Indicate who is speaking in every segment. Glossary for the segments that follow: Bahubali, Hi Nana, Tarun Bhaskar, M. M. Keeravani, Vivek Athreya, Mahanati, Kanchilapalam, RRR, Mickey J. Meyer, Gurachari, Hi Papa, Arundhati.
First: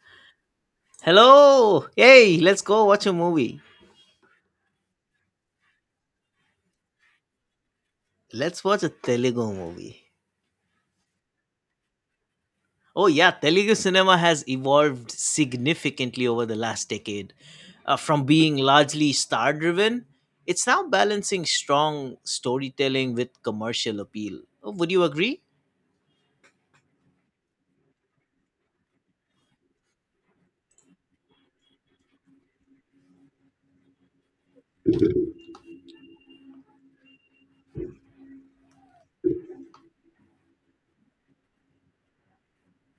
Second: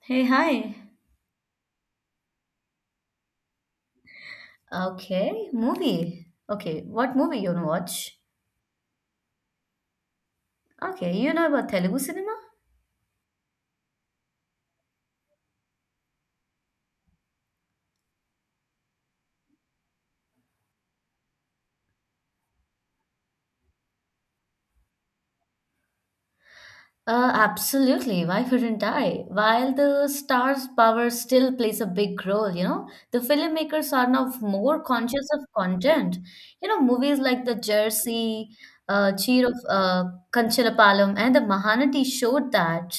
Speaker 1: Hey, hi.
Speaker 2: Hello! Hey, let's go watch a movie.
Speaker 1: Okay, movie. Okay, what movie you wanna watch?
Speaker 2: Let's watch a Telugu movie.
Speaker 1: Okay, you know about Telugu cinema?
Speaker 2: Oh, yeah, Telugu cinema has evolved significantly over the last decade. From being largely star driven, it's now balancing strong storytelling with commercial appeal. Oh, would you agree?
Speaker 1: Absolutely. Why couldn't I? While the star's power still plays a big role, the filmmakers are now more conscious of content. Movies like The Jersey, Cheer of Kanchilapalam, and The Mahanati showed that.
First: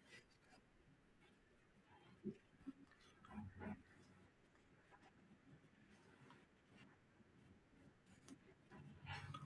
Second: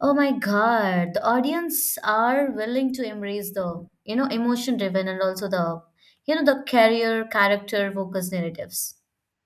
Speaker 1: Oh my God, the audience are willing to embrace the emotion driven and also the career, character focused narratives.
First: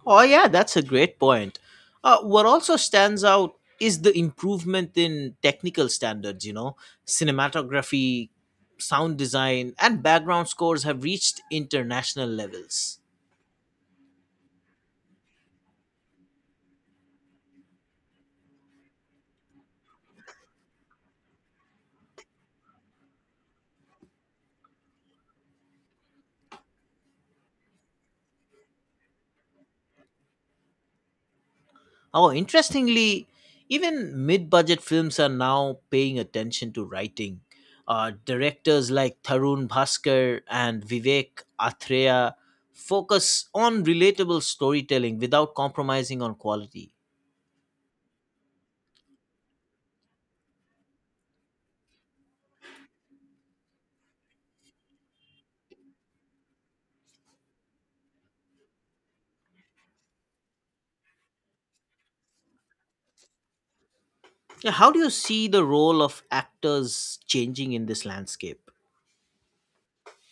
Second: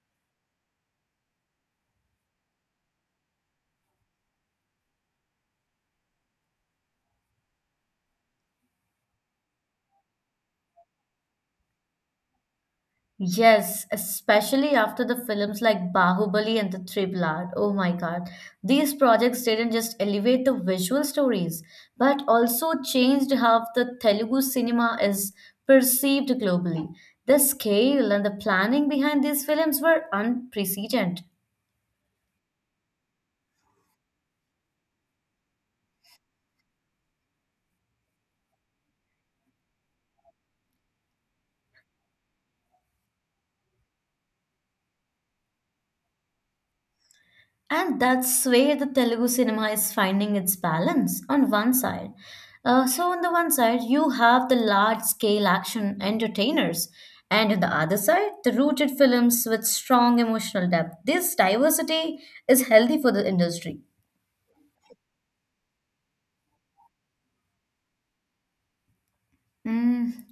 Speaker 2: Oh, yeah, that's a great point. What also stands out is the improvement in technical standards, you know, cinematography, sound design, and background scores have reached international levels.
Speaker 1: Yes, especially after the films like Bahubali and the Triplar. Oh my God. These projects didn't just elevate the visual stories, but also changed how the Telugu cinema is perceived globally. The scale and the planning behind these films were unprecedented.
Speaker 2: Oh, interestingly, even mid budget films are now paying attention to writing. Directors like Tarun Bhaskar and Vivek Athreya focus on relatable storytelling without compromising on quality.
Speaker 1: And that's where the Telugu cinema is finding its balance on one side. So, on the one side, you have the large scale action entertainers, and on the other side, the rooted films with strong emotional depth. This diversity is healthy for the industry.
Speaker 2: Yeah, how do you see the role of actors changing in this landscape?
Speaker 1: Mm,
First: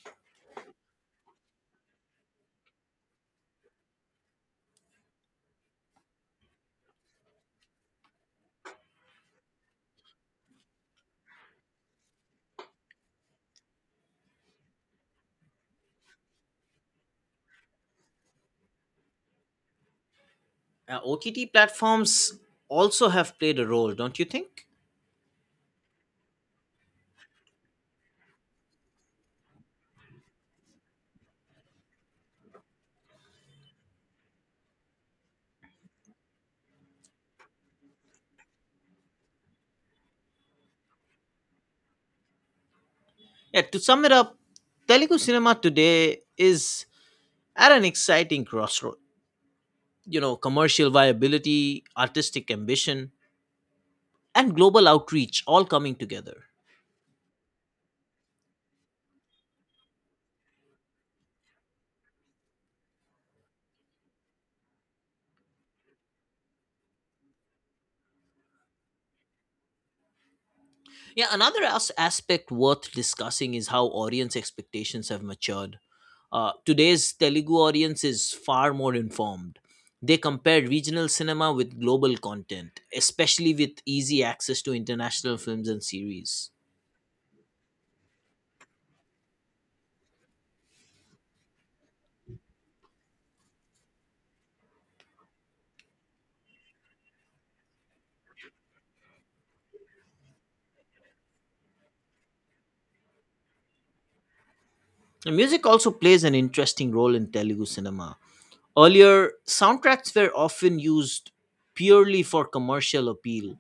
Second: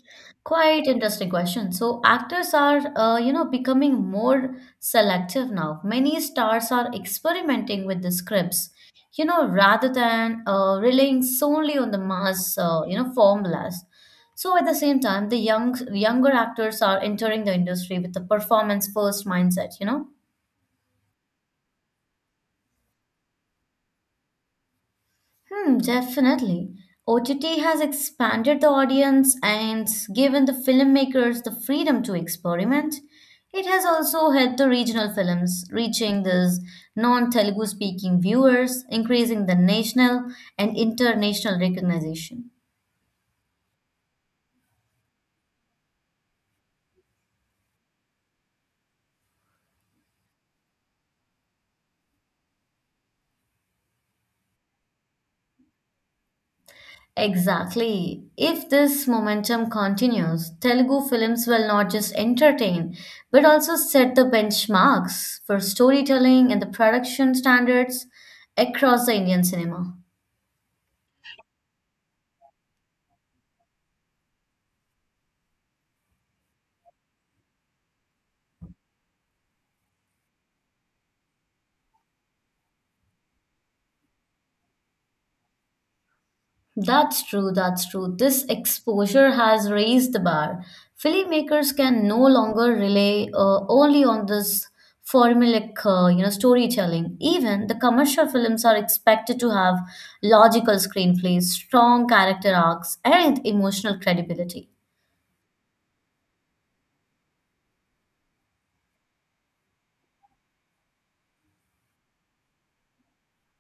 Speaker 1: quite interesting question. So actors are becoming more selective now. Many stars are experimenting with the scripts, rather than relying solely on the mass, formulas. So at the same time, the younger actors are entering the industry with a performance first mindset.
Speaker 2: OTT platforms also have played a role, don't you think?
Speaker 1: Hmm, definitely. OTT has expanded the audience and given the filmmakers the freedom to experiment. It has also helped the regional films reaching these non-Telugu speaking viewers, increasing the national and international recognition.
Speaker 2: Yeah, to sum it up, Telugu cinema today is at an exciting crossroad. You know, commercial viability, artistic ambition, and global outreach all coming together.
Speaker 1: Exactly. If this momentum continues, Telugu films will not just entertain, but also set the benchmarks for storytelling and the production standards across the Indian cinema.
Speaker 2: Yeah, another aspect worth discussing is how audience expectations have matured. Today's Telugu audience is far more informed. They compare regional cinema with global content, especially with easy access to international films and series.
Speaker 1: That's true, that's true. This exposure has raised the bar. Filmmakers can no longer rely only on this formulaic, storytelling. Even the commercial films are expected to have logical screenplays, strong character arcs, and emotional credibility.
Speaker 2: And music also plays an interesting role in Telugu cinema. Earlier, soundtracks were often used purely for commercial appeal,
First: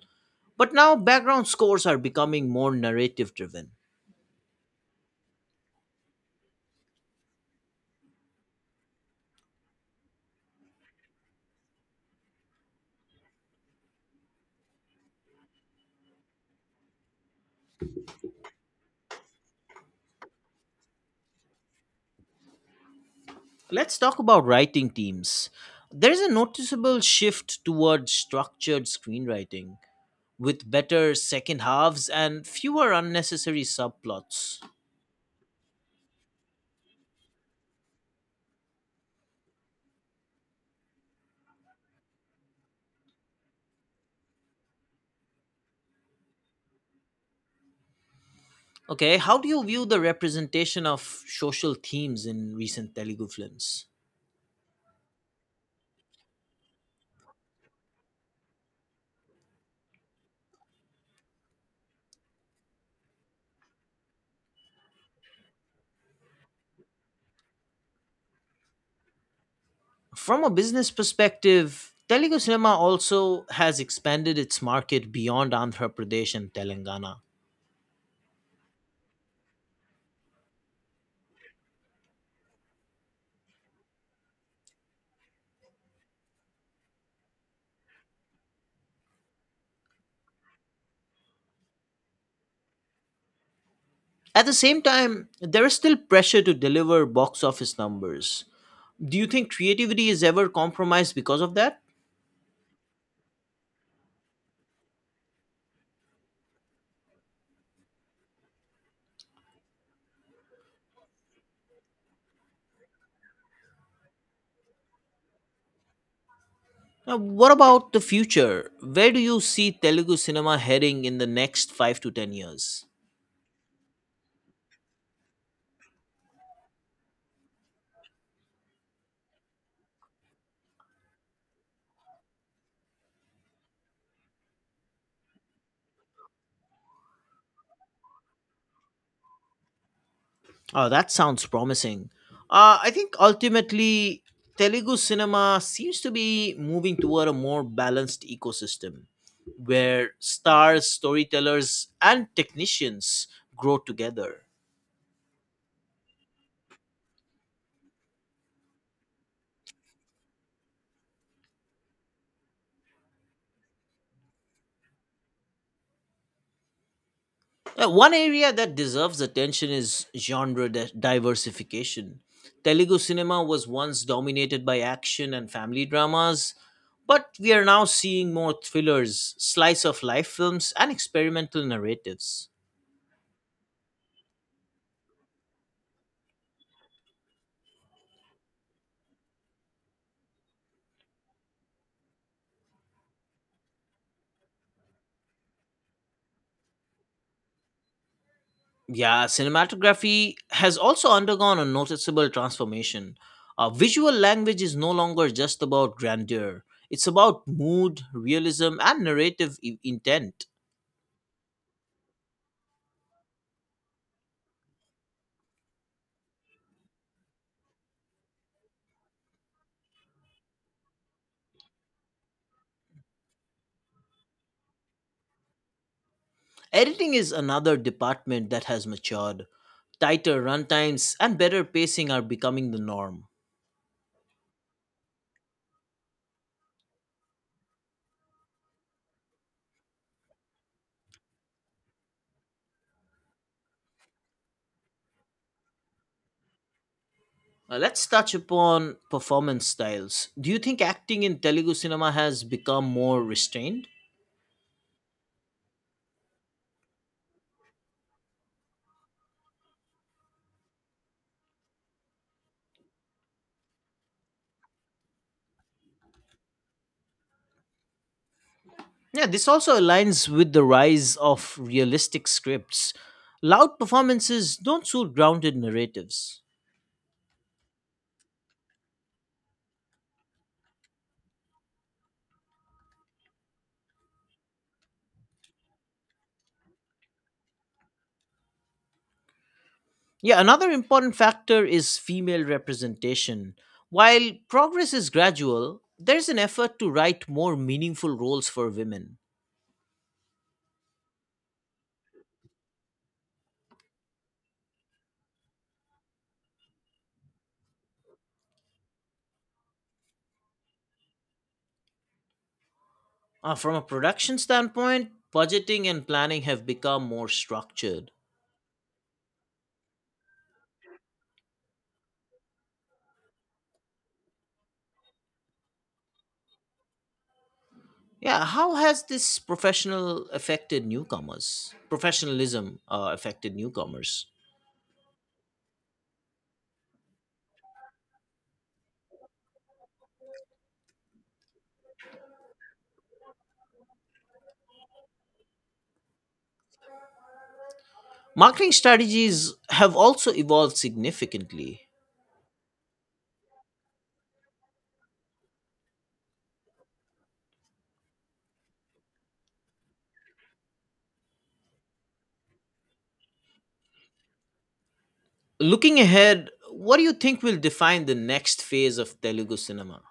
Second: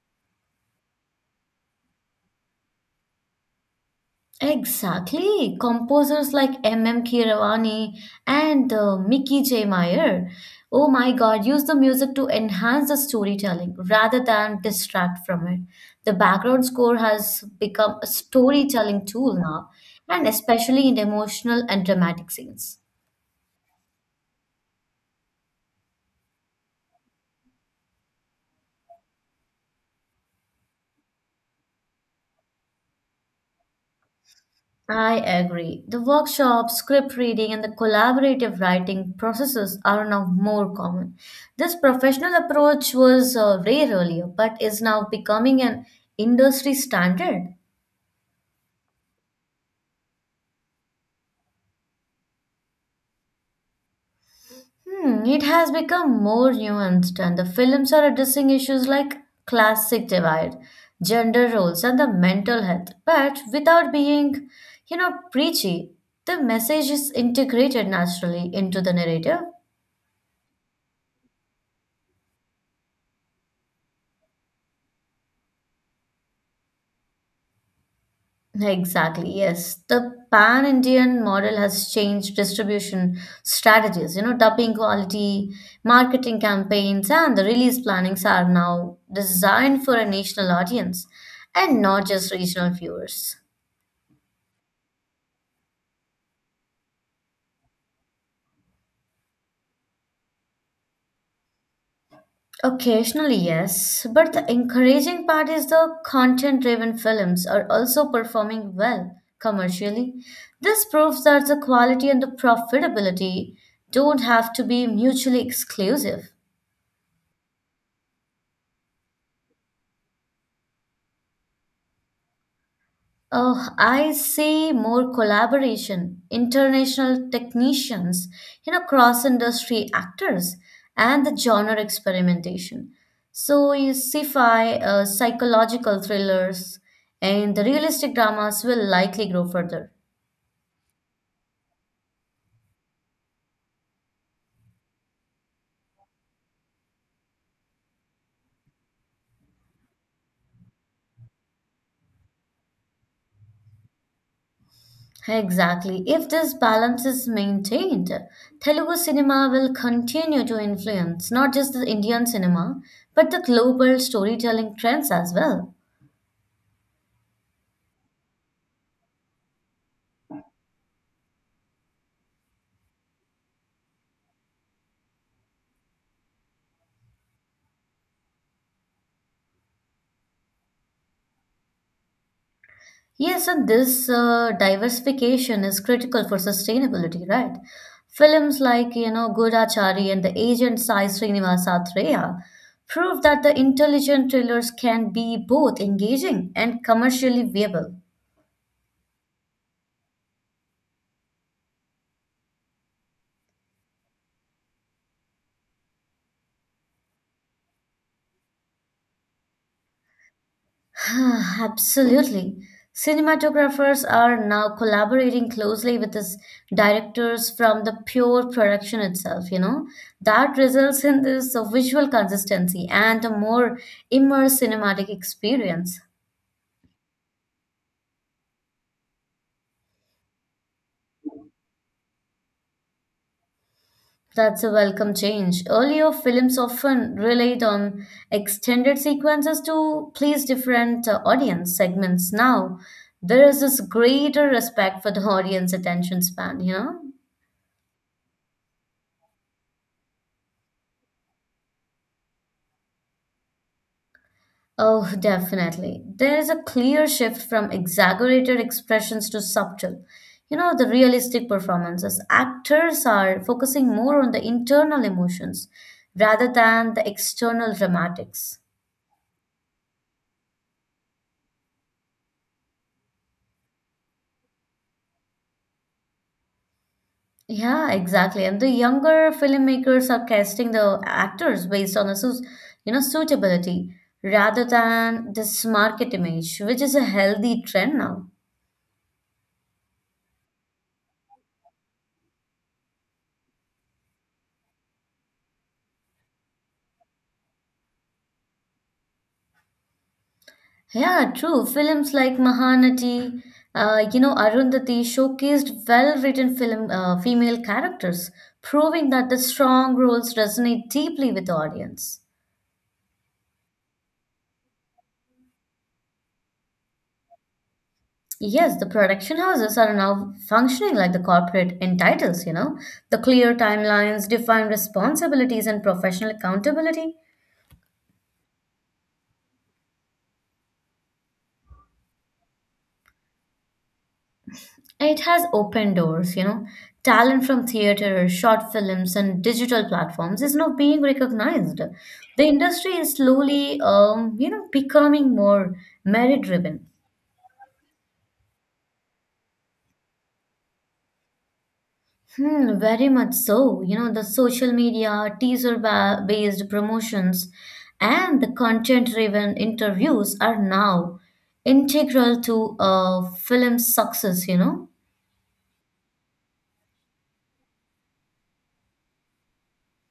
Speaker 2: but now background scores are becoming more narrative driven.
Speaker 1: Exactly. Composers like M. M. Keeravani and Mickey J. Meyer, oh my God, use the music to enhance the storytelling rather than distract from it. The background score has become a storytelling tool now, and especially in emotional and dramatic scenes.
Speaker 2: Let's talk about writing teams. There's a noticeable shift towards structured screenwriting with better second halves and fewer unnecessary subplots.
Speaker 1: I agree. The workshops, script reading, and the collaborative writing processes are now more common. This professional approach was rare earlier, but is now becoming an industry standard.
Speaker 2: Okay, how do you view the representation of social themes in recent Telugu films?
Speaker 1: Hmm, it has become more nuanced, and the films are addressing issues like classic divide, gender roles, and the mental health, but without being preachy. The message is integrated naturally into the narrative.
Speaker 2: From a business perspective, Telugu cinema also has expanded its market beyond Andhra Pradesh and Telangana.
Speaker 1: Exactly, yes. The pan Indian model has changed distribution strategies. Dubbing quality, marketing campaigns, and the release plannings are now designed for a national audience and not just regional viewers.
Speaker 2: At the same time, there is still pressure to deliver box office numbers. Do you think creativity is ever compromised because of that?
Speaker 1: Occasionally, yes, but the encouraging part is the content driven films are also performing well commercially. This proves that the quality and the profitability don't have to be mutually exclusive.
Speaker 2: Now, what about the future? Where do you see Telugu cinema heading in the next 5 to 10 years?
Speaker 1: Oh, I see more collaboration, international technicians, cross-industry actors, and the genre experimentation. So you sci-fi, psychological thrillers, and the realistic dramas will likely grow further.
Speaker 2: Oh, that sounds promising. I think ultimately, Telugu cinema seems to be moving toward a more balanced ecosystem where stars, storytellers, and technicians grow together.
Speaker 1: Exactly. If this balance is maintained, Telugu cinema will continue to influence not just the Indian cinema, but the global storytelling trends as well.
Speaker 2: One area that deserves attention is genre diversification. Telugu cinema was once dominated by action and family dramas, but we are now seeing more thrillers, slice of life films, and experimental narratives.
Speaker 1: Yes, and this diversification is critical for sustainability, right? Films like Gurachari and the agent Sai Srinivasa Atreya prove that the intelligent thrillers can be both engaging and commercially viable.
Speaker 2: Yeah, cinematography has also undergone a noticeable transformation. Visual language is no longer just about grandeur, it's about mood, realism, and narrative intent.
Speaker 1: Absolutely. Cinematographers are now collaborating closely with these directors from the pure production itself. That results in this visual consistency and a more immersive cinematic experience.
Speaker 2: Editing is another department that has matured. Tighter runtimes and better pacing are becoming the norm.
Speaker 1: That's a welcome change. Earlier, films often relied on extended sequences to please different audience segments. Now, there is this greater respect for the audience attention span, you know?
Speaker 2: Let's touch upon performance styles. Do you think acting in Telugu cinema has become more restrained?
Speaker 1: Oh, definitely. There is a clear shift from exaggerated expressions to subtle. The realistic performances. Actors are focusing more on the internal emotions rather than the external dramatics.
Speaker 2: Yeah, this also aligns with the rise of realistic scripts. Loud performances don't suit grounded narratives.
Speaker 1: Yeah, exactly. And the younger filmmakers are casting the actors based on a suitability rather than this market image, which is a healthy trend now.
Speaker 2: Yeah, another important factor is female representation. While progress is gradual, there's an effort to write more meaningful roles for women.
Speaker 1: Yeah, true. Films like Mahanati, Arundhati showcased well-written film female characters, proving that the strong roles resonate deeply with the audience.
Speaker 2: From a production standpoint, budgeting and planning have become more structured.
Speaker 1: Yes, the production houses are now functioning like the corporate entitles, the clear timelines, defined responsibilities, and professional accountability.
Speaker 2: Yeah, how has this professionalism affected newcomers.
Speaker 1: It has opened doors. Talent from theater, short films, and digital platforms is now being recognized. The industry is slowly, becoming more merit-driven.
Speaker 2: Marketing strategies have also evolved significantly.
Speaker 1: Hmm, very much so. The social media, teaser-based promotions, and the content-driven interviews are now integral to film success.
Speaker 2: Looking ahead, what do you think will define the next phase of Telugu cinema?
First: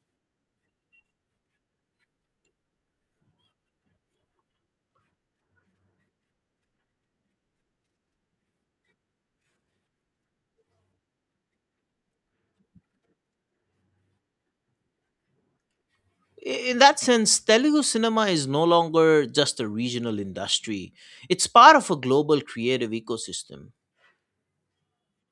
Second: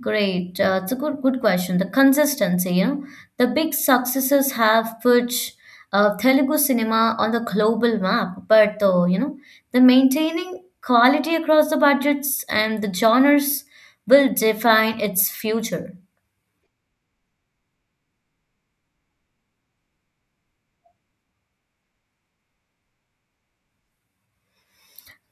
Speaker 1: Great. It's a good question. The consistency, the big successes have put Telugu cinema on the global map, but the maintaining quality across the budgets and the genres will define its future.
Speaker 2: In that sense, Telugu cinema is no longer just a regional industry. It's part of a global creative ecosystem.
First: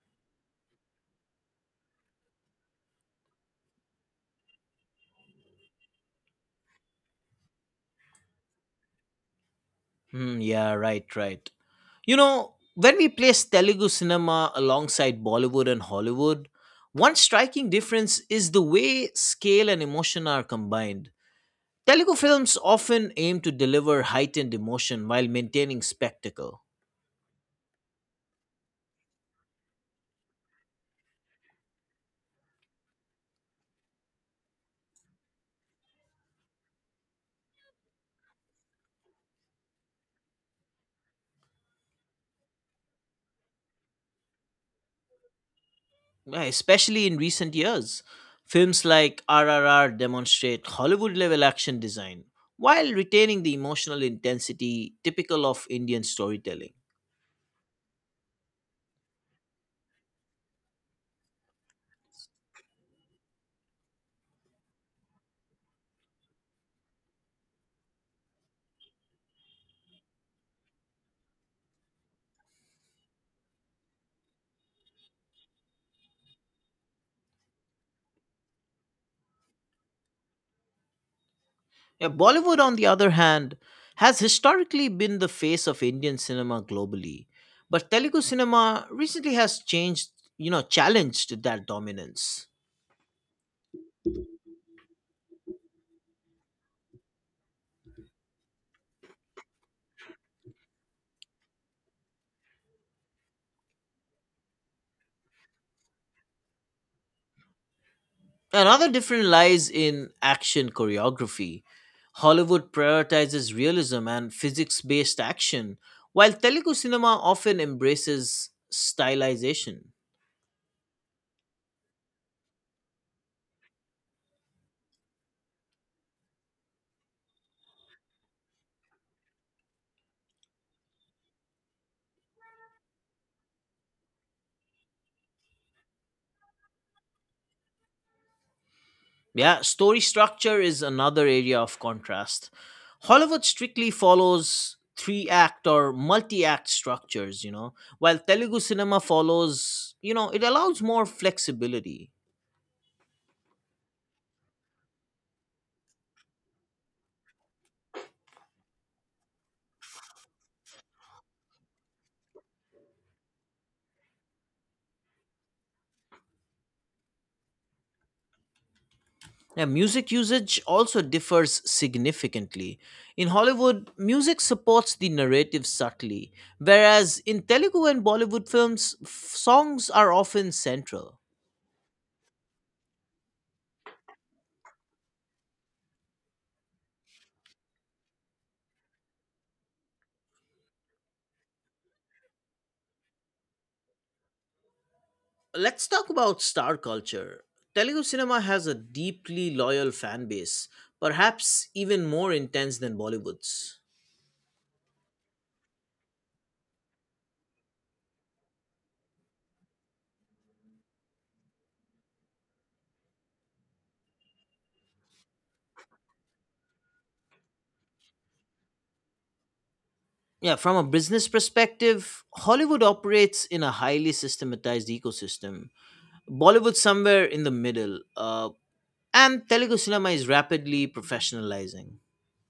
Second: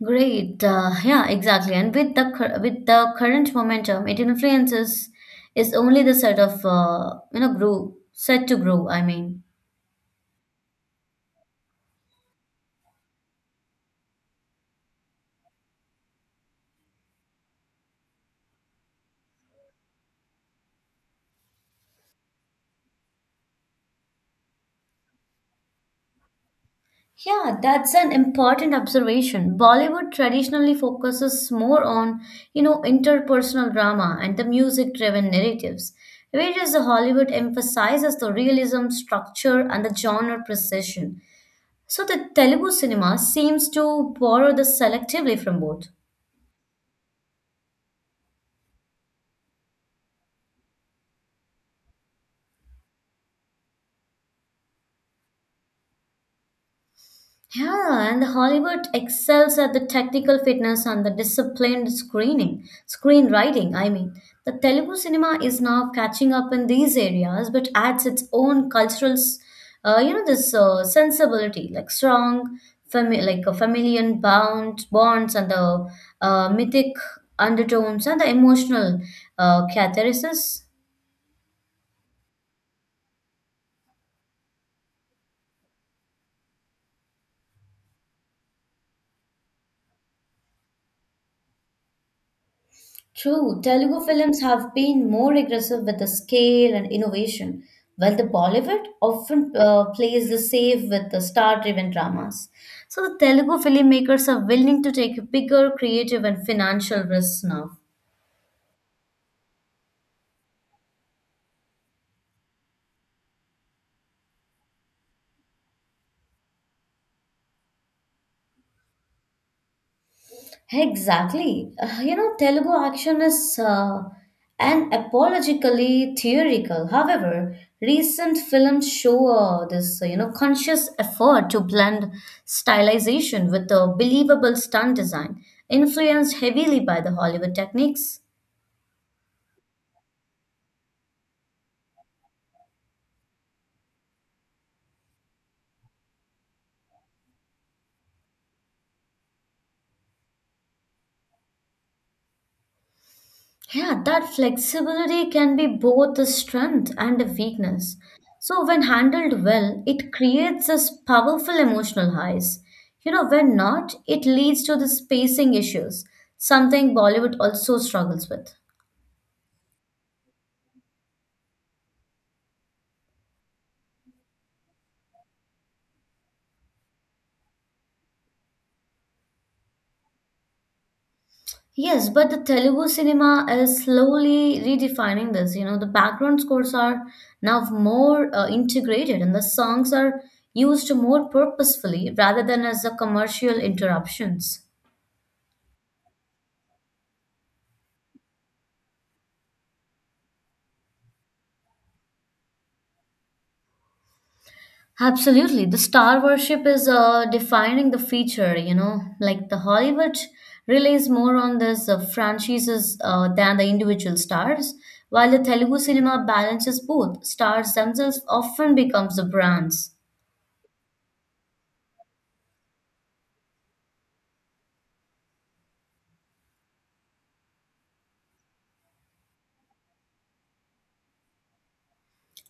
Speaker 1: Great. Yeah, exactly. And with with the current momentum, it influences is only the set of you know grow set to grow. I mean.
Speaker 2: Hmm, yeah, right, right. You know, when we place Telugu cinema alongside Bollywood and Hollywood, one striking difference is the way scale and emotion are combined. Telugu films often aim to deliver heightened emotion while maintaining spectacle.
Speaker 1: Yeah, that's an important observation. Bollywood traditionally focuses more on interpersonal drama and the music-driven narratives, whereas the Hollywood emphasizes the realism, structure, and the genre precision. So the Telugu cinema seems to borrow this selectively from both.
Speaker 2: Yeah, especially in recent years. Films like RRR demonstrate Hollywood level action design while retaining the emotional intensity typical of Indian storytelling.
Speaker 1: Yeah, and Hollywood excels at the technical fitness and the disciplined screenwriting. I mean, the Telugu cinema is now catching up in these areas, but adds its own cultural, s- you know, this sensibility, like strong, like a familial bound bonds and the mythic undertones and the emotional catharsis.
Speaker 2: Yeah, Bollywood, on the other hand, has historically been the face of Indian cinema globally, but Telugu cinema recently has changed, you know, challenged that dominance.
Speaker 1: True, Telugu films have been more aggressive with the scale and innovation, while the Bollywood often plays the safe with the star-driven dramas. So the Telugu filmmakers are willing to take bigger creative and financial risks now.
Speaker 2: Another difference lies in action choreography. Hollywood prioritizes realism and physics based action, while Telugu cinema often embraces stylization.
Speaker 1: Exactly. Telugu action is an apologically theoretical. However, recent films show this conscious effort to blend stylization with a believable stunt design, influenced heavily by the Hollywood techniques.
Speaker 2: Yeah, story structure is another area of contrast. Hollywood strictly follows three act or multi act structures, you know, while Telugu cinema follows, you know, it allows more flexibility.
Speaker 1: Yeah, that flexibility can be both a strength and a weakness. So, when handled well, it creates this powerful emotional highs. When not, it leads to the spacing issues, something Bollywood also struggles with.
Speaker 2: Now, music usage also differs significantly. In Hollywood, music supports the narrative subtly, whereas in Telugu and Bollywood films, songs are often central.
Speaker 1: Yes, but the Telugu cinema is slowly redefining this. The background scores are now more integrated and the songs are used more purposefully rather than as the commercial interruptions.
Speaker 2: Let's talk about star culture. Telugu cinema has a deeply loyal fan base, perhaps even more intense than Bollywood's.
Speaker 1: Absolutely. The star worship is defining the feature, like the Hollywood relies more on this franchises than the individual stars, while the Telugu cinema balances both. Stars themselves often becomes the brands.
Speaker 2: Yeah, from a business perspective, Hollywood operates in a highly systematized ecosystem. Bollywood somewhere in the middle, and Telugu cinema is rapidly professionalizing.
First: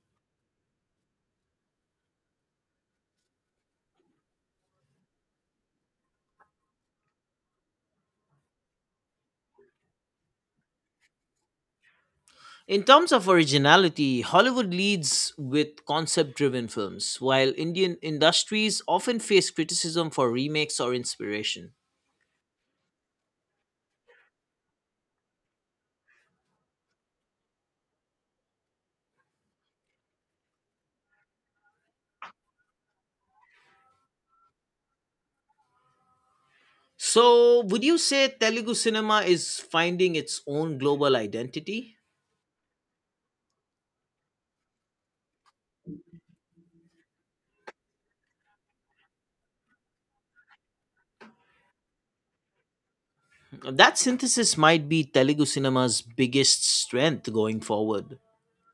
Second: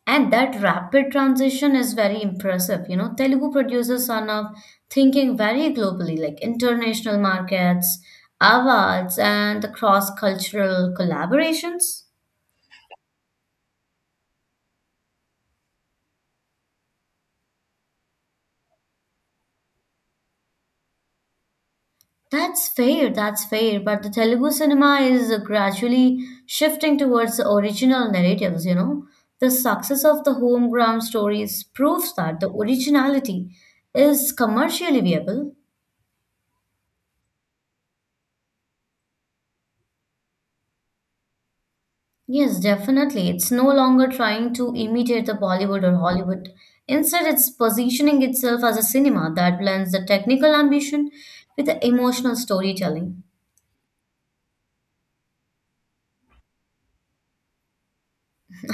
Speaker 1: And that rapid transition is very impressive. Telugu producers are now thinking very globally, like international markets, awards, and the cross-cultural collaborations.
Speaker 2: In terms of originality, Hollywood leads with concept driven films, while Indian industries often face criticism for remakes or inspiration.
Speaker 1: That's fair, that's fair. But the Telugu cinema is gradually shifting towards the original narratives. The success of the home ground stories proves that the originality is commercially viable.
Speaker 2: So, would you say Telugu cinema is finding its own global identity?
Speaker 1: Yes, definitely. It's no longer trying to imitate the Bollywood or Hollywood. Instead, it's positioning itself as a cinema that blends the technical ambition with the emotional storytelling.
Speaker 2: That synthesis might be Telugu cinema's biggest strength going forward.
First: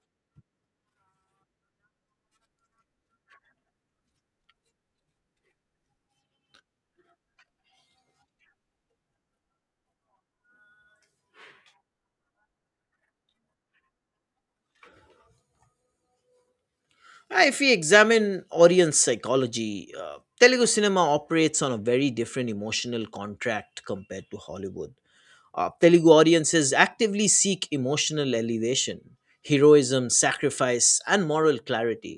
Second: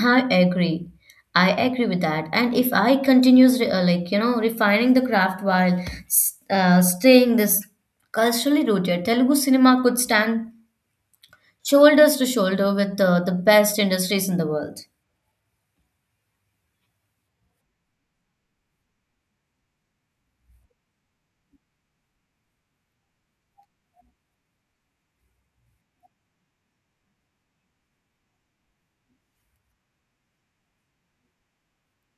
Speaker 1: I agree. I agree with that. And if I continues like refining the craft while staying this culturally rooted, Telugu cinema could stand shoulders to shoulder with the best industries in the world.
Speaker 2: If we examine audience psychology, Telugu cinema operates on a very different emotional contract compared to Hollywood. Telugu audiences actively seek emotional elevation, heroism, sacrifice, and moral clarity.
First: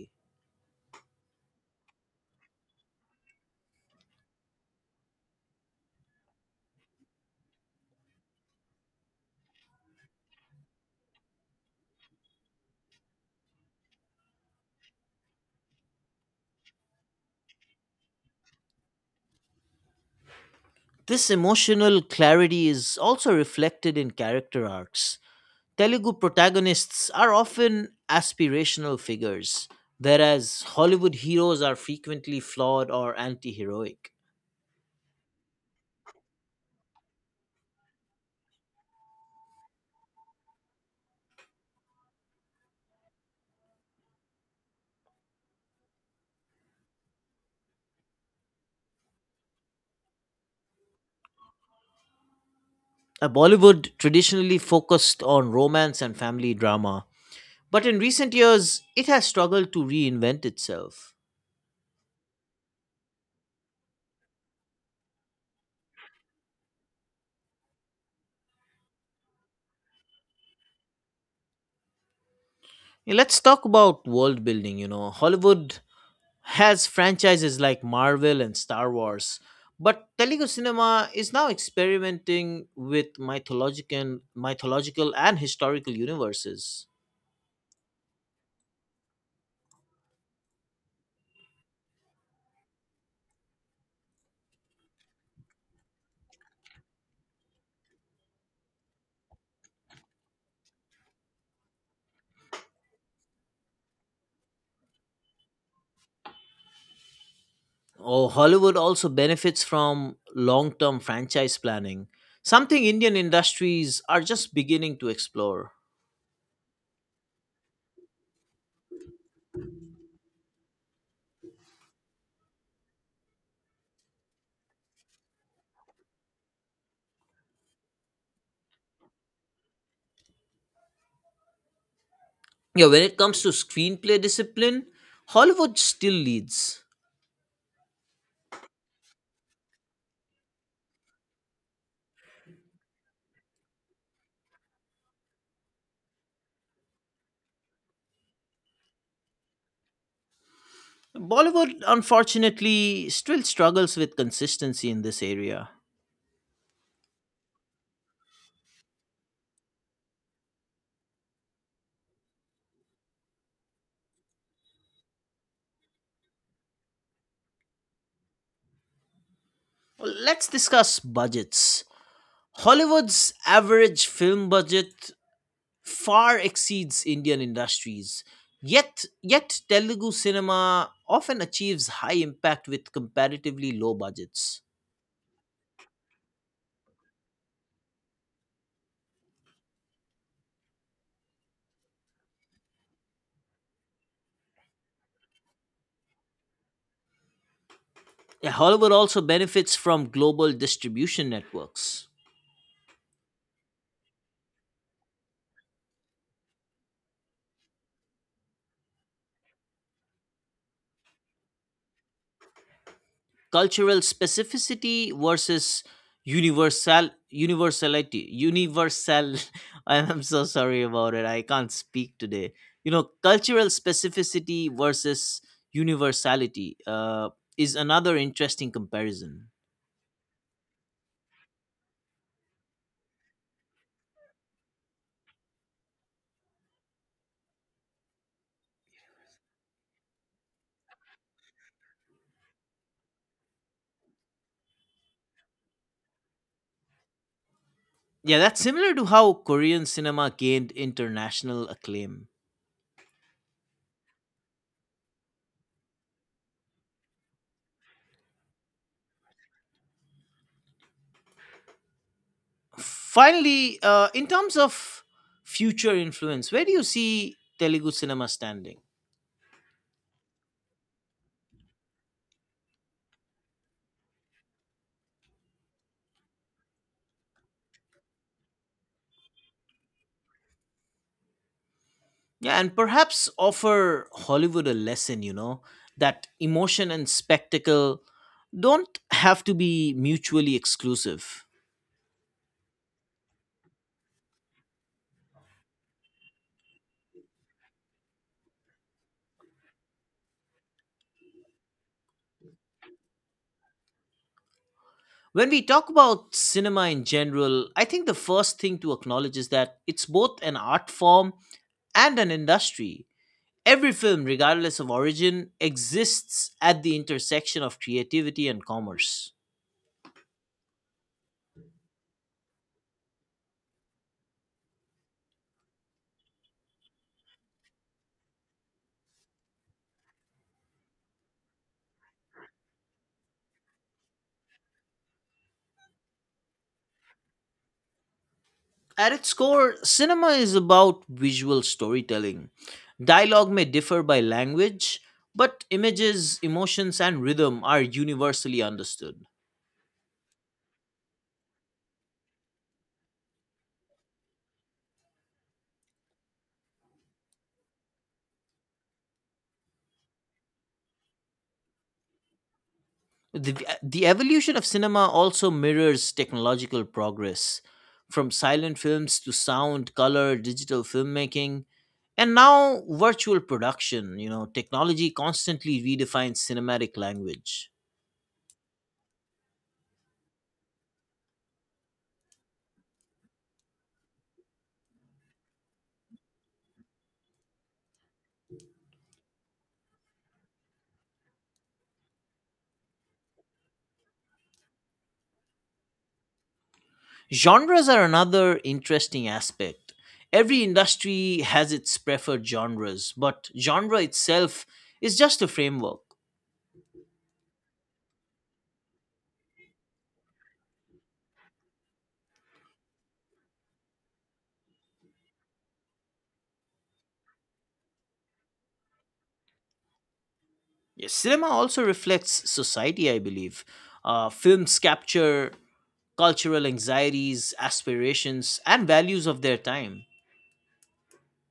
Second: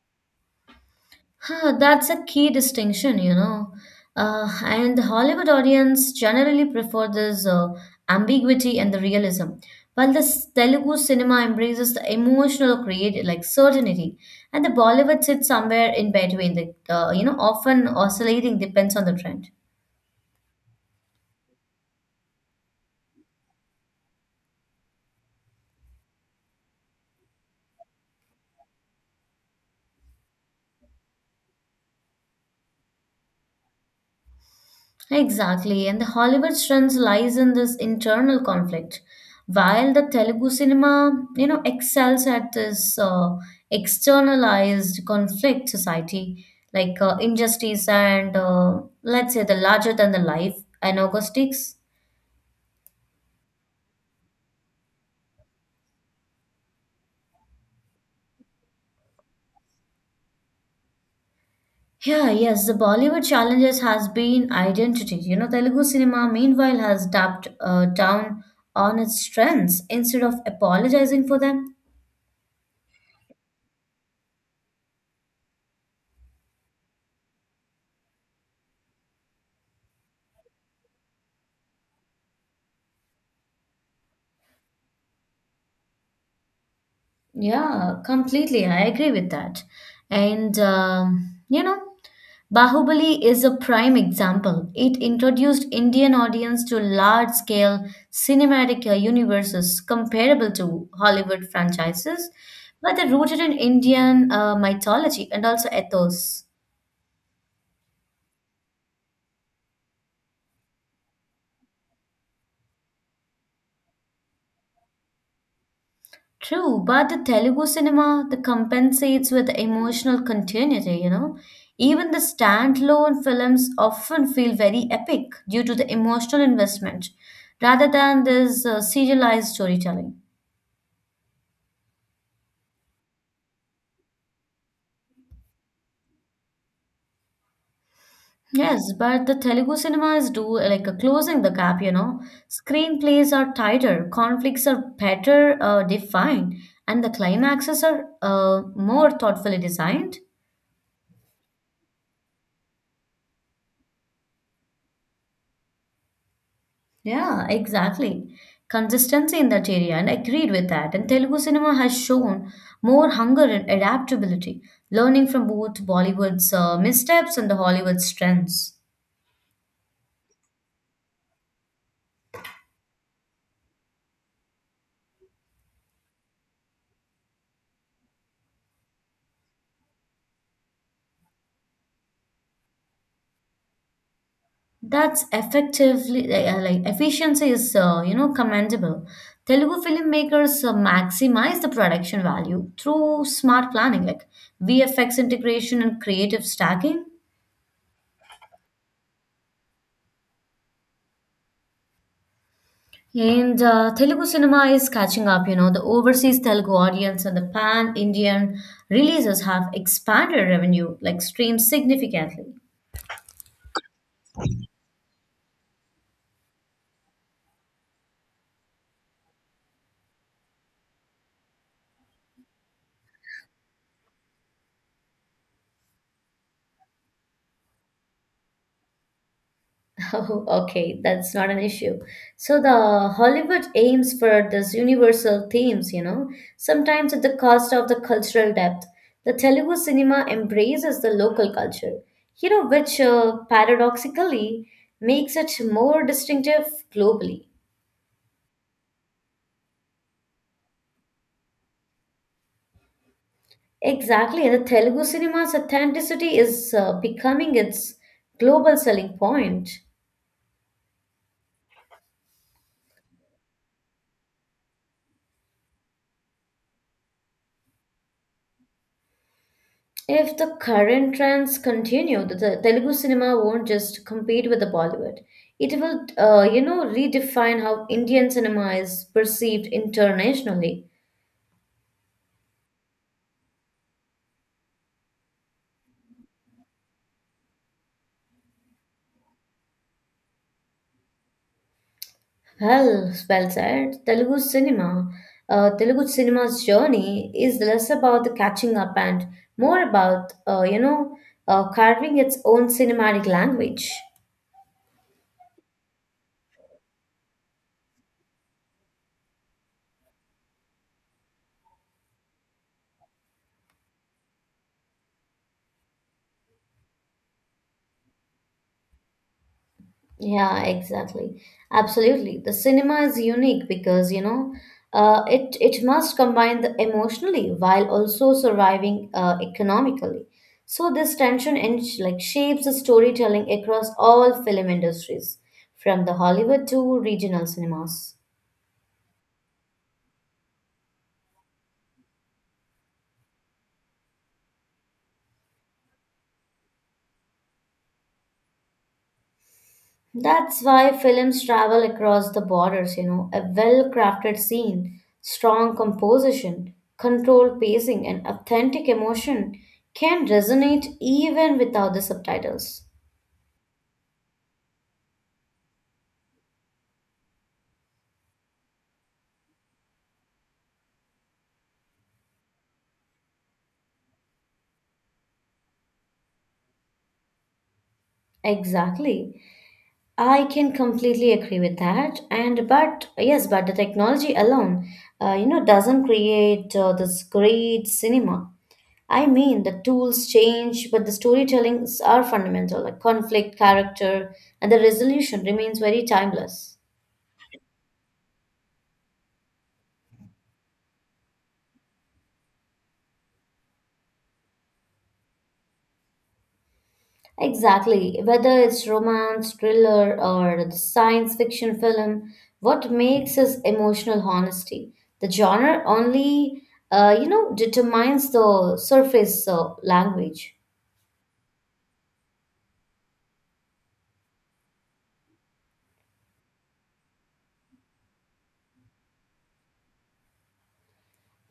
Speaker 1: Huh, that's a key distinction. And the Hollywood audience generally prefer this ambiguity and the realism, while the Telugu cinema embraces the emotional create like certainty, and the Bollywood sits somewhere in between. The often oscillating depends on the trend.
Speaker 2: This emotional clarity is also reflected in character arcs. Telugu protagonists are often aspirational figures, whereas Hollywood heroes are frequently flawed or anti heroic.
Speaker 1: Exactly, and the Hollywood strength lies in this internal conflict. While the Telugu cinema excels at this externalized conflict society, like injustice and let's say the larger than the life anagonistics.
Speaker 2: Bollywood traditionally focused on romance and family drama, but in recent years it has struggled to reinvent itself.
Speaker 1: Yeah, yes, the Bollywood challenges has been identity. Telugu cinema meanwhile has tapped down on its strengths instead of apologizing for them.
Speaker 2: Yeah, let's talk about world building. You know, Hollywood has franchises like Marvel and Star Wars, but Telugu cinema is now experimenting with mythological and historical universes.
Speaker 1: Yeah, completely. I agree with that. And, Bahubali is a prime example. It introduced Indian audience to large-scale cinematic universes comparable to Hollywood franchises, but they're rooted in Indian mythology and also ethos.
Speaker 2: Oh, Hollywood also benefits from long-term franchise planning, something Indian industries are just beginning to explore.
Speaker 1: True, but the Telugu cinema the compensates with emotional continuity. Even the standalone films often feel very epic due to the emotional investment rather than this serialized storytelling.
Speaker 2: Yeah, when it comes to screenplay discipline, Hollywood still leads.
Speaker 1: Yes, but the Telugu cinema is do like closing the gap. Screenplays are tighter, conflicts are better defined, and the climaxes are more thoughtfully designed.
Speaker 2: Bollywood, unfortunately, still struggles with consistency in this area.
Speaker 1: Yeah, exactly. Consistency in that area, and I agreed with that. And Telugu cinema has shown more hunger and adaptability, learning from both Bollywood's missteps and the Hollywood's strengths.
Speaker 2: Well, let's discuss budgets. Hollywood's average film budget far exceeds Indian industries. Yet Telugu cinema often achieves high impact with comparatively low budgets.
Speaker 1: That's effectively like efficiency is commendable. Telugu filmmakers maximize the production value through smart planning, like VFX integration and creative stacking.
Speaker 2: Yeah, Hollywood also benefits from global distribution networks.
Speaker 1: And Telugu cinema is catching up, you know, the overseas Telugu audience and the pan Indian releases have expanded revenue, like streams significantly.
Speaker 2: Cultural specificity versus universal I'm so sorry about it, I can't speak today. You know, cultural specificity versus universality is another interesting comparison.
Speaker 1: Oh, okay, that's not an issue. So the Hollywood aims for these universal themes, you know, sometimes at the cost of the cultural depth. The Telugu cinema embraces the local culture, you know, which paradoxically makes it more distinctive globally.
Speaker 2: Yeah, that's similar to how Korean cinema gained international acclaim.
Speaker 1: Exactly. The Telugu cinema's authenticity is becoming its global selling point.
Speaker 2: Finally, in terms of future influence, where do you see Telugu cinema standing?
Speaker 1: If the current trends continue, the Telugu cinema won't just compete with the Bollywood. It will, redefine how Indian cinema is perceived internationally.
Speaker 2: Yeah, and perhaps offer Hollywood a lesson, you know, that emotion and spectacle don't have to be mutually exclusive.
Speaker 1: Well, well said. Telugu cinema, Telugu cinema's journey is less about the catching up and more about, carving its own cinematic language.
Speaker 2: When we talk about cinema in general, I think the first thing to acknowledge is that it's both an art form and an industry. Every film, regardless of origin, exists at the intersection of creativity and commerce.
Speaker 1: Yeah, exactly. Absolutely. The cinema is unique because, it must combine the emotionally while also surviving economically. So this tension in, like shapes the storytelling across all film industries, from the Hollywood to regional cinemas.
Speaker 2: At its core, cinema is about visual storytelling. Dialogue may differ by language, but images, emotions, and rhythm are universally understood.
Speaker 1: That's why films travel across the borders, you know. A well crafted scene, strong composition, controlled pacing, and authentic emotion can resonate even without the subtitles.
Speaker 2: The, the evolution of cinema also mirrors technological progress, from silent films to sound, color, digital filmmaking, and now virtual production. You know, technology constantly redefines cinematic language.
Speaker 1: Exactly. I can completely agree with that. And but yes, but the technology alone, doesn't create this great cinema. I mean, the tools change, but the storytellings are fundamental, like conflict, character, and the resolution remains very timeless.
Speaker 2: Genres are another interesting aspect. Every industry has its preferred genres, but genre itself is just a framework.
Speaker 1: Exactly. Whether it's romance, thriller, or the science fiction film, what makes is emotional honesty. The genre only, determines the surface language.
Speaker 2: Yes, cinema also reflects society, I believe. Films capture cultural anxieties, aspirations, and values of their time.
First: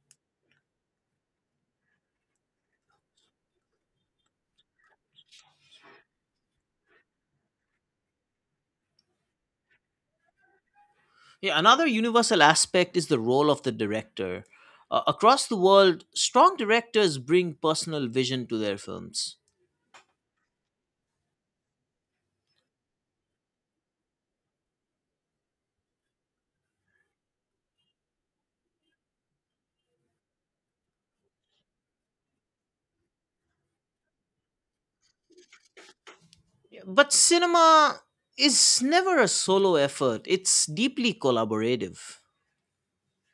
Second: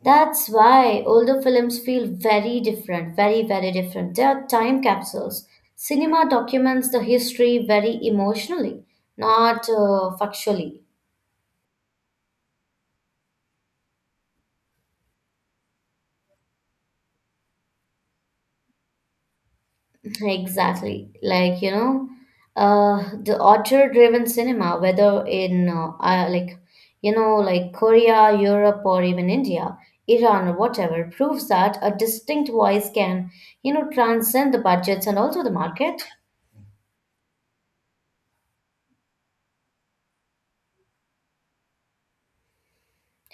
Speaker 1: That's why older films feel very different, very, very different. They are time capsules. Cinema documents the history very emotionally, not factually.
Speaker 2: Yeah, another universal aspect is the role of the director. Across the world, strong directors bring personal vision to their films.
Speaker 1: Exactly. The author driven cinema, whether in, Korea, Europe, or even India, Iran, or whatever, proves that a distinct voice can, you know, transcend the budgets and also the market.
Speaker 2: But cinema is never a solo effort, it's deeply collaborative.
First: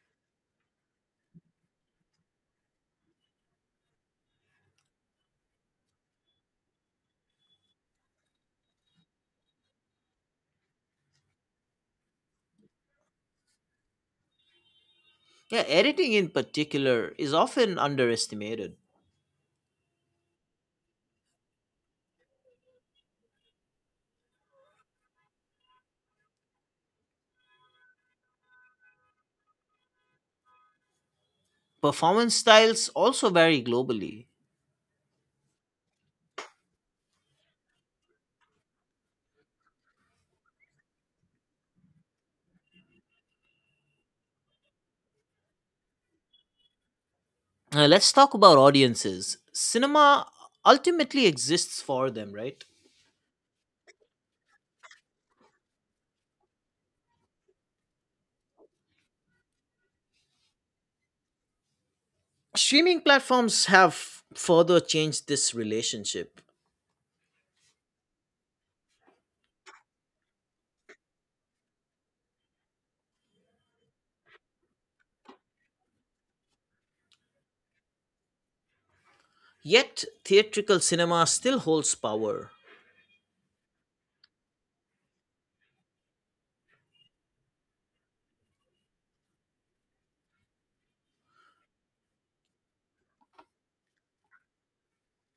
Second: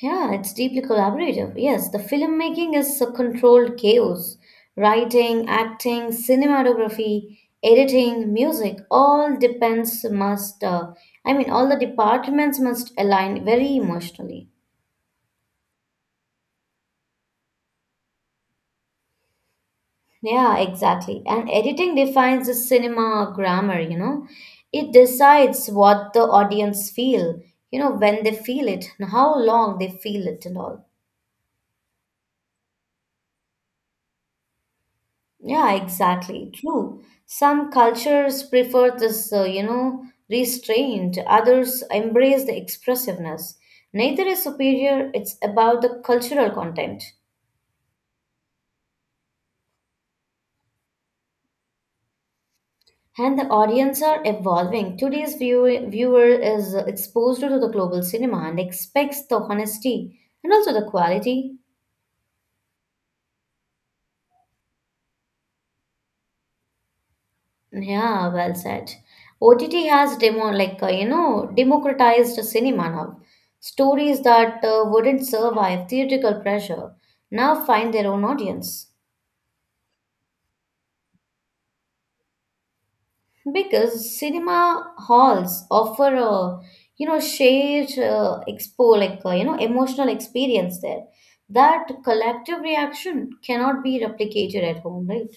Speaker 1: Yeah, it's deeply collaborative. Yes, the filmmaking is a controlled chaos. Writing, acting, cinematography, editing, music, I mean, all the departments must align very emotionally.
Speaker 2: Yeah, editing in particular is often underestimated.
Speaker 1: Yeah, exactly. And editing defines the cinema grammar, you know. It decides what the audience feel, you know, when they feel it, and how long they feel it and all.
Speaker 2: Performance styles also vary globally.
Speaker 1: Yeah, exactly. True. Some cultures prefer this, restraint. Others embrace the expressiveness. Neither is superior. It's about the cultural content.
Speaker 2: Let's talk about audiences. Cinema ultimately exists for them, right?
Speaker 1: And the audience are evolving. Today's viewer is exposed to the global cinema and expects the honesty and also the quality.
Speaker 2: Streaming platforms have further changed this relationship.
Speaker 1: Yeah, well said. OTT has demo like you know democratized cinema now. Stories that wouldn't survive theatrical pressure now find their own audience
Speaker 2: Yet, theatrical cinema still holds power.
Speaker 1: because cinema halls offer a you know shared expo like you know emotional experience there. That collective reaction cannot be replicated at home, right?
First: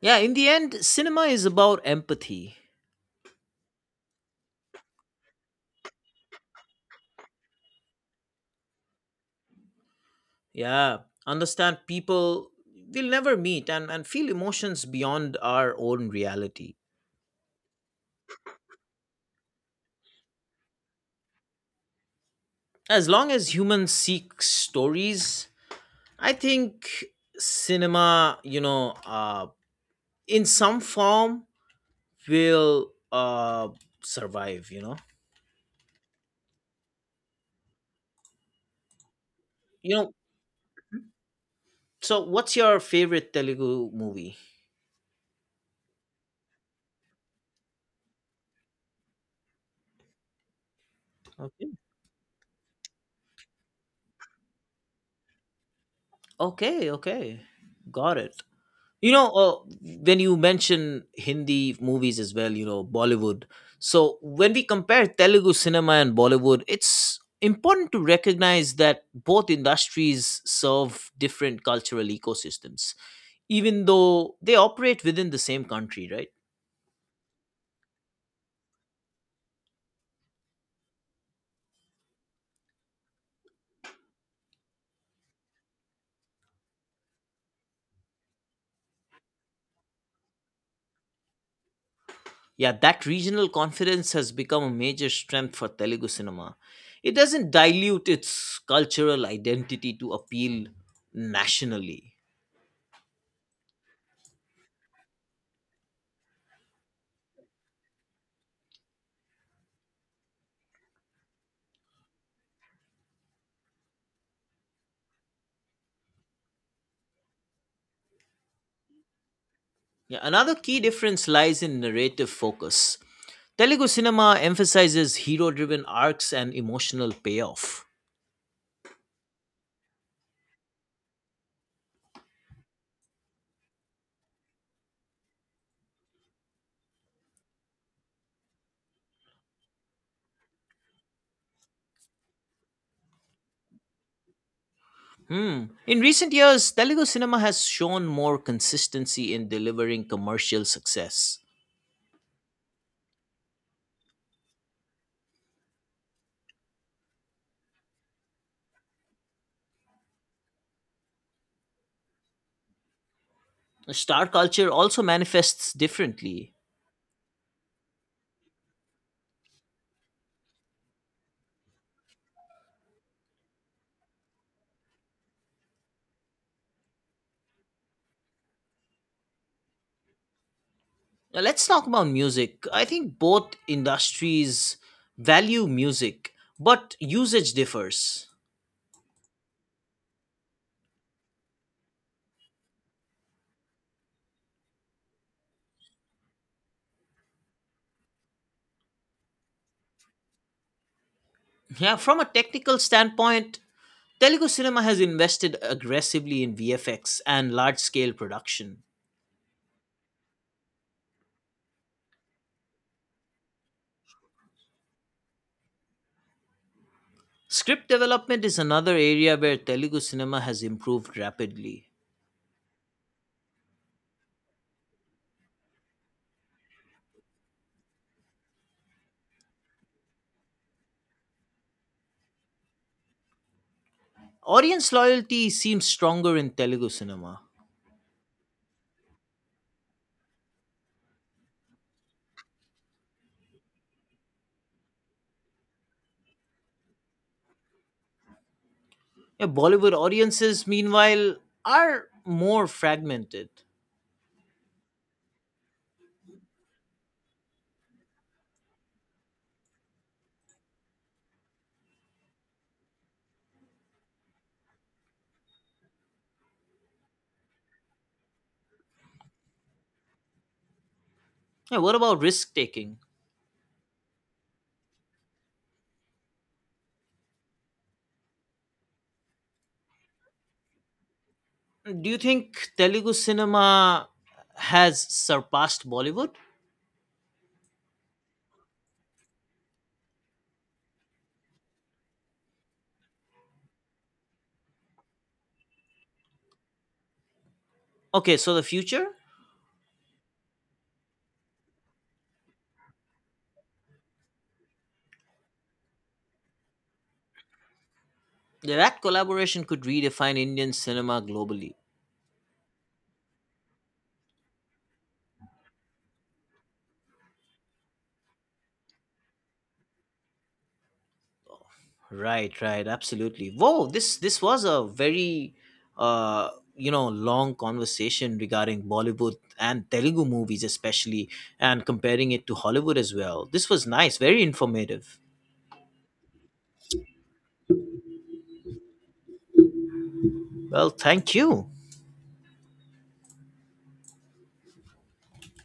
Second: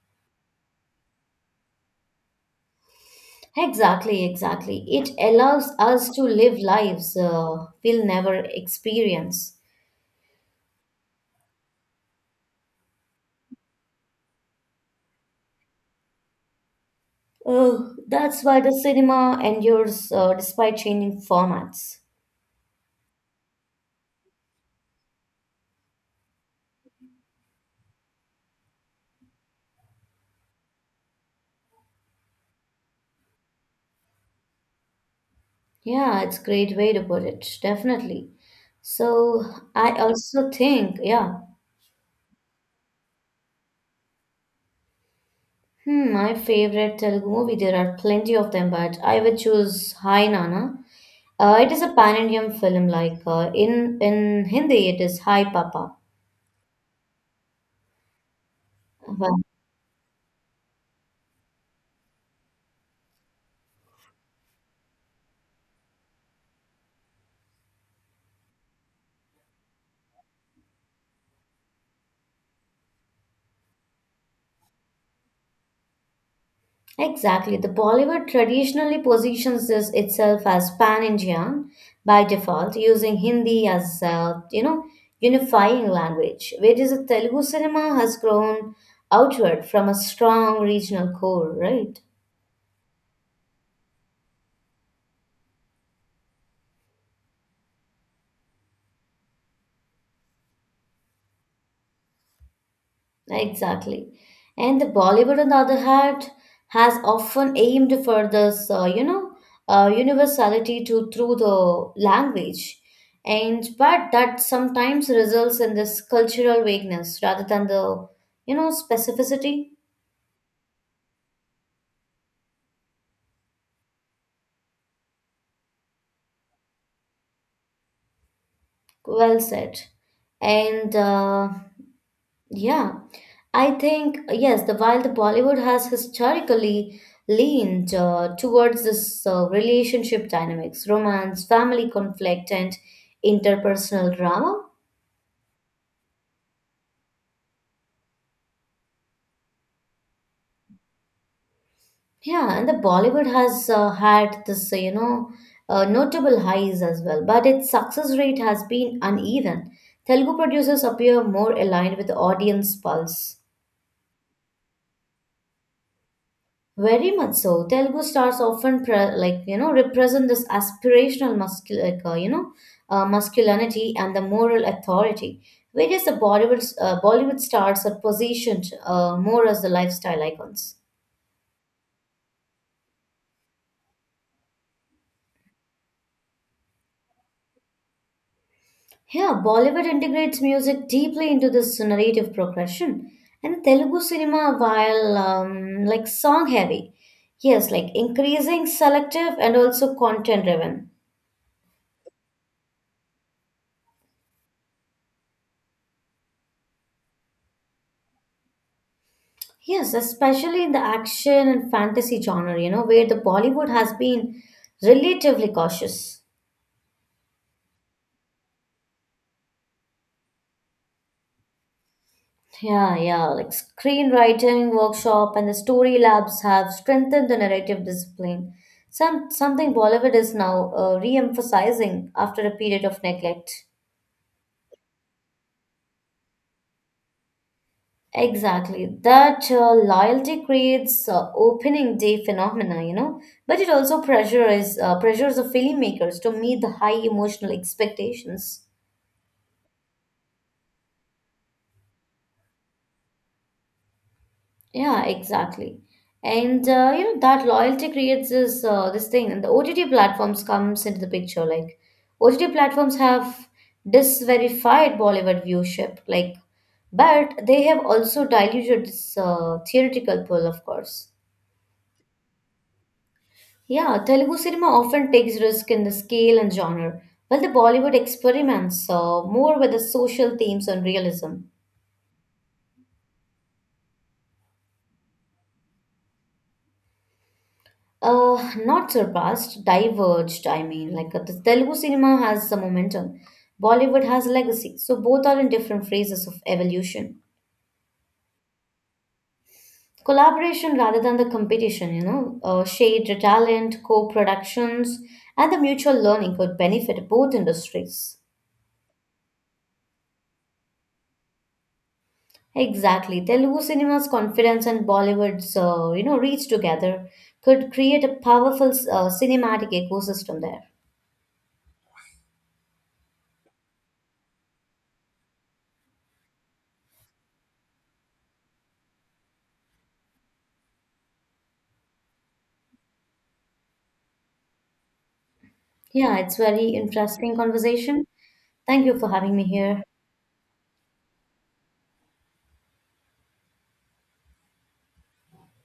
Speaker 2: Yeah, in the end, cinema is about empathy.
Speaker 1: Exactly, exactly. It allows us to live lives we'll never experience.
Speaker 2: Yeah, understand people we'll never meet and feel emotions beyond our own reality.
Speaker 1: Oh, that's why the cinema endures despite changing formats.
Speaker 2: As long as humans seek stories, I think cinema, in some form will survive, you know.
Speaker 1: Yeah, it's a great way to put it, definitely. So I
Speaker 2: You know,
Speaker 1: also think, yeah,
Speaker 2: so what's your favorite Telugu movie?
Speaker 1: hmm, my favorite Telugu movie. There are plenty of them, but I would choose Hi Nana.
Speaker 2: Okay.
Speaker 1: It is a pan-Indian film. Like in Hindi, it is Hi Papa.
Speaker 2: Okay, okay. Got it. You know,
Speaker 1: Well,
Speaker 2: uh, when you mention Hindi movies as well, you know, Bollywood. So when we compare Telugu cinema and Bollywood, it's important to recognize that both industries serve different cultural ecosystems, even though they operate within the same country, right?
Speaker 1: exactly. The Bollywood traditionally positions this itself as pan-Indian by default, using Hindi as unifying language, whereas the Telugu cinema has grown outward from a strong regional core, right?
Speaker 2: Yeah, that regional confidence has become a major strength for Telugu cinema. It doesn't dilute its cultural identity to appeal nationally.
Speaker 1: Exactly. And the Bollywood, on the other hand, has often aimed for this, universality to through the language, and but that sometimes results in this cultural vagueness rather than the, you know, specificity.
Speaker 2: Yeah, another key difference lies in narrative focus. Telugu cinema emphasizes hero driven arcs and emotional payoff.
Speaker 1: Well said. And yeah, I think, yes, the while the Bollywood has historically leaned towards this relationship dynamics, romance, family conflict, and interpersonal drama.
Speaker 2: Hmm. In recent years, Telugu cinema has shown more consistency in delivering commercial success.
Speaker 1: Yeah, and the Bollywood has had this, notable highs as well, but its success rate has been uneven. Telugu producers appear more aligned with the audience pulse.
Speaker 2: Star culture also manifests differently.
Speaker 1: Very much so. Telugu stars often represent this aspirational masculinity and the moral authority, whereas the Bollywood stars are positioned more as the lifestyle icons.
Speaker 2: Now, let's talk about music. I think both industries value music, but usage differs.
Speaker 1: Yeah, Bollywood integrates music deeply into this narrative progression, and Telugu cinema while like song heavy, yes, like increasing selective and also content driven.
Speaker 2: Yeah, from a technical standpoint, Telugu cinema has invested aggressively in VFX and large scale production.
Speaker 1: Yes, especially in the action and fantasy genre, you know, where the Bollywood has been relatively cautious.
Speaker 2: Script development is another area where Telugu cinema has improved rapidly.
Speaker 1: Yeah, yeah, like screenwriting workshop and the story labs have strengthened the narrative discipline. Something Bollywood is now re-emphasizing after a period of neglect.
Speaker 2: Audience loyalty seems stronger in Telugu cinema.
Speaker 1: Exactly. That loyalty creates opening day phenomena, you know, but it also pressures the filmmakers to meet the high emotional expectations.
Speaker 2: Yeah, Bollywood audiences, meanwhile, are more fragmented.
Speaker 1: Yeah, exactly. And you know that loyalty creates this thing, and the OTT platforms comes into the picture. Like OTT platforms have disverified Bollywood viewership, like, but they have also diluted this theoretical pull, of course.
Speaker 2: Yeah, what about risk taking?
Speaker 1: Yeah, Telugu cinema often takes risk in the scale and genre, while the Bollywood experiments more with the social themes and realism.
Speaker 2: Do you think Telugu cinema has surpassed Bollywood?
Speaker 1: Not surpassed, diverged, I mean, the Telugu cinema has some momentum, Bollywood has legacy, so both are in different phases of evolution.
Speaker 2: Okay, so the future?
Speaker 1: Collaboration rather than the competition, you know, shared talent, co productions, and the mutual learning could benefit both industries.
Speaker 2: That collaboration could redefine Indian cinema globally.
Speaker 1: Exactly. Telugu cinema's confidence and Bollywood's, reach together could create a powerful cinematic ecosystem there.
Speaker 2: Right, right, absolutely. Whoa, this was a very uh you know long conversation regarding Bollywood and Telugu movies especially and comparing it to Hollywood as well. This was nice, very informative.
Speaker 1: Yeah, it's very interesting conversation. Thank you for having me here.
Speaker 2: Well, thank you.